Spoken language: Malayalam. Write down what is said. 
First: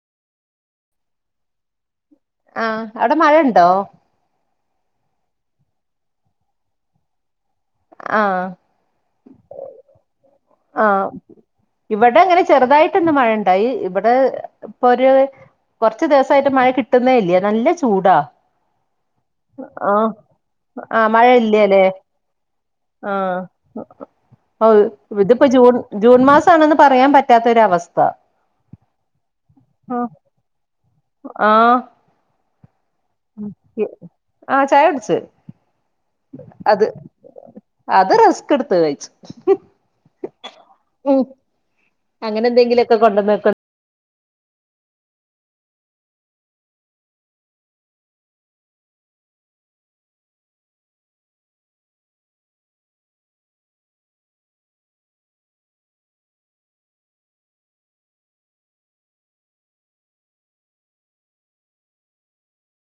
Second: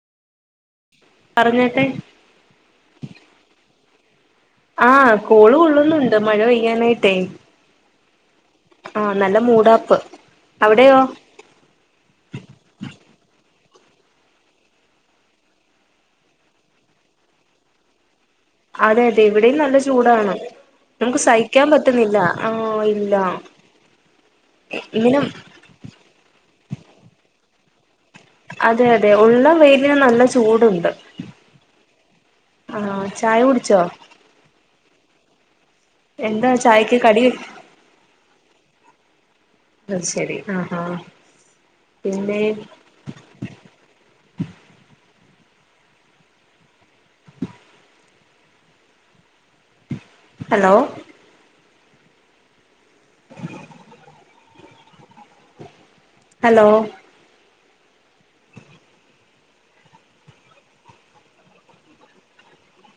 പറഞ്ഞ ആ അവിടെ മഴണ്ടോ ആ കോള് കൊള്ളുന്നുണ്ട് മഴ പെയ്യാനായിട്ടേ ആഹ് ആഹ് നല്ല മൂടാപ്പ് ആ അവിടെയോ ഇവ്ടെങ്ങനെ ചെറുതായിട്ടൊന്ന് മഴണ്ട് ഇവിടെ ഇപ്പൊ ഒരു കുറച്ച് ദിവസായിട്ട് മഴ കിട്ടുന്നേ ഇല്ല നല്ല ചൂടാ അതെ അതെ ഇവിടെയും നല്ല ആഹ് ചൂടാണ് ആഹ് നമുക്ക് മഴ സഹിക്കാൻ ഇല്ലല്ലേ പറ്റുന്നില്ല ആഹ് ഇല്ല ആഹ് ഇങ്ങനെ ഇതിപ്പോ ജൂൺ ജൂൺ മാസമാണെന്ന് പറയാൻ പറ്റാത്തൊരവസ്ഥ അതെ അതെ ഉള്ള വെയിലിന് ആഹ് നല്ല ചൂടുണ്ട് ആഹ് ചായ കുടിച്ചോ ആഹ് ചായ കുടിച്ചു എന്താ അത് ചായക്ക് കടി അത് റെസ്ക് എടുത്ത് കഴിച്ചു അത് ശരി ആഹ് ആഹ് ഉം പിന്നെ അങ്ങനെ എന്തെങ്കിലൊക്കെ കൊണ്ടന്നക്ക ഹലോ ഹലോ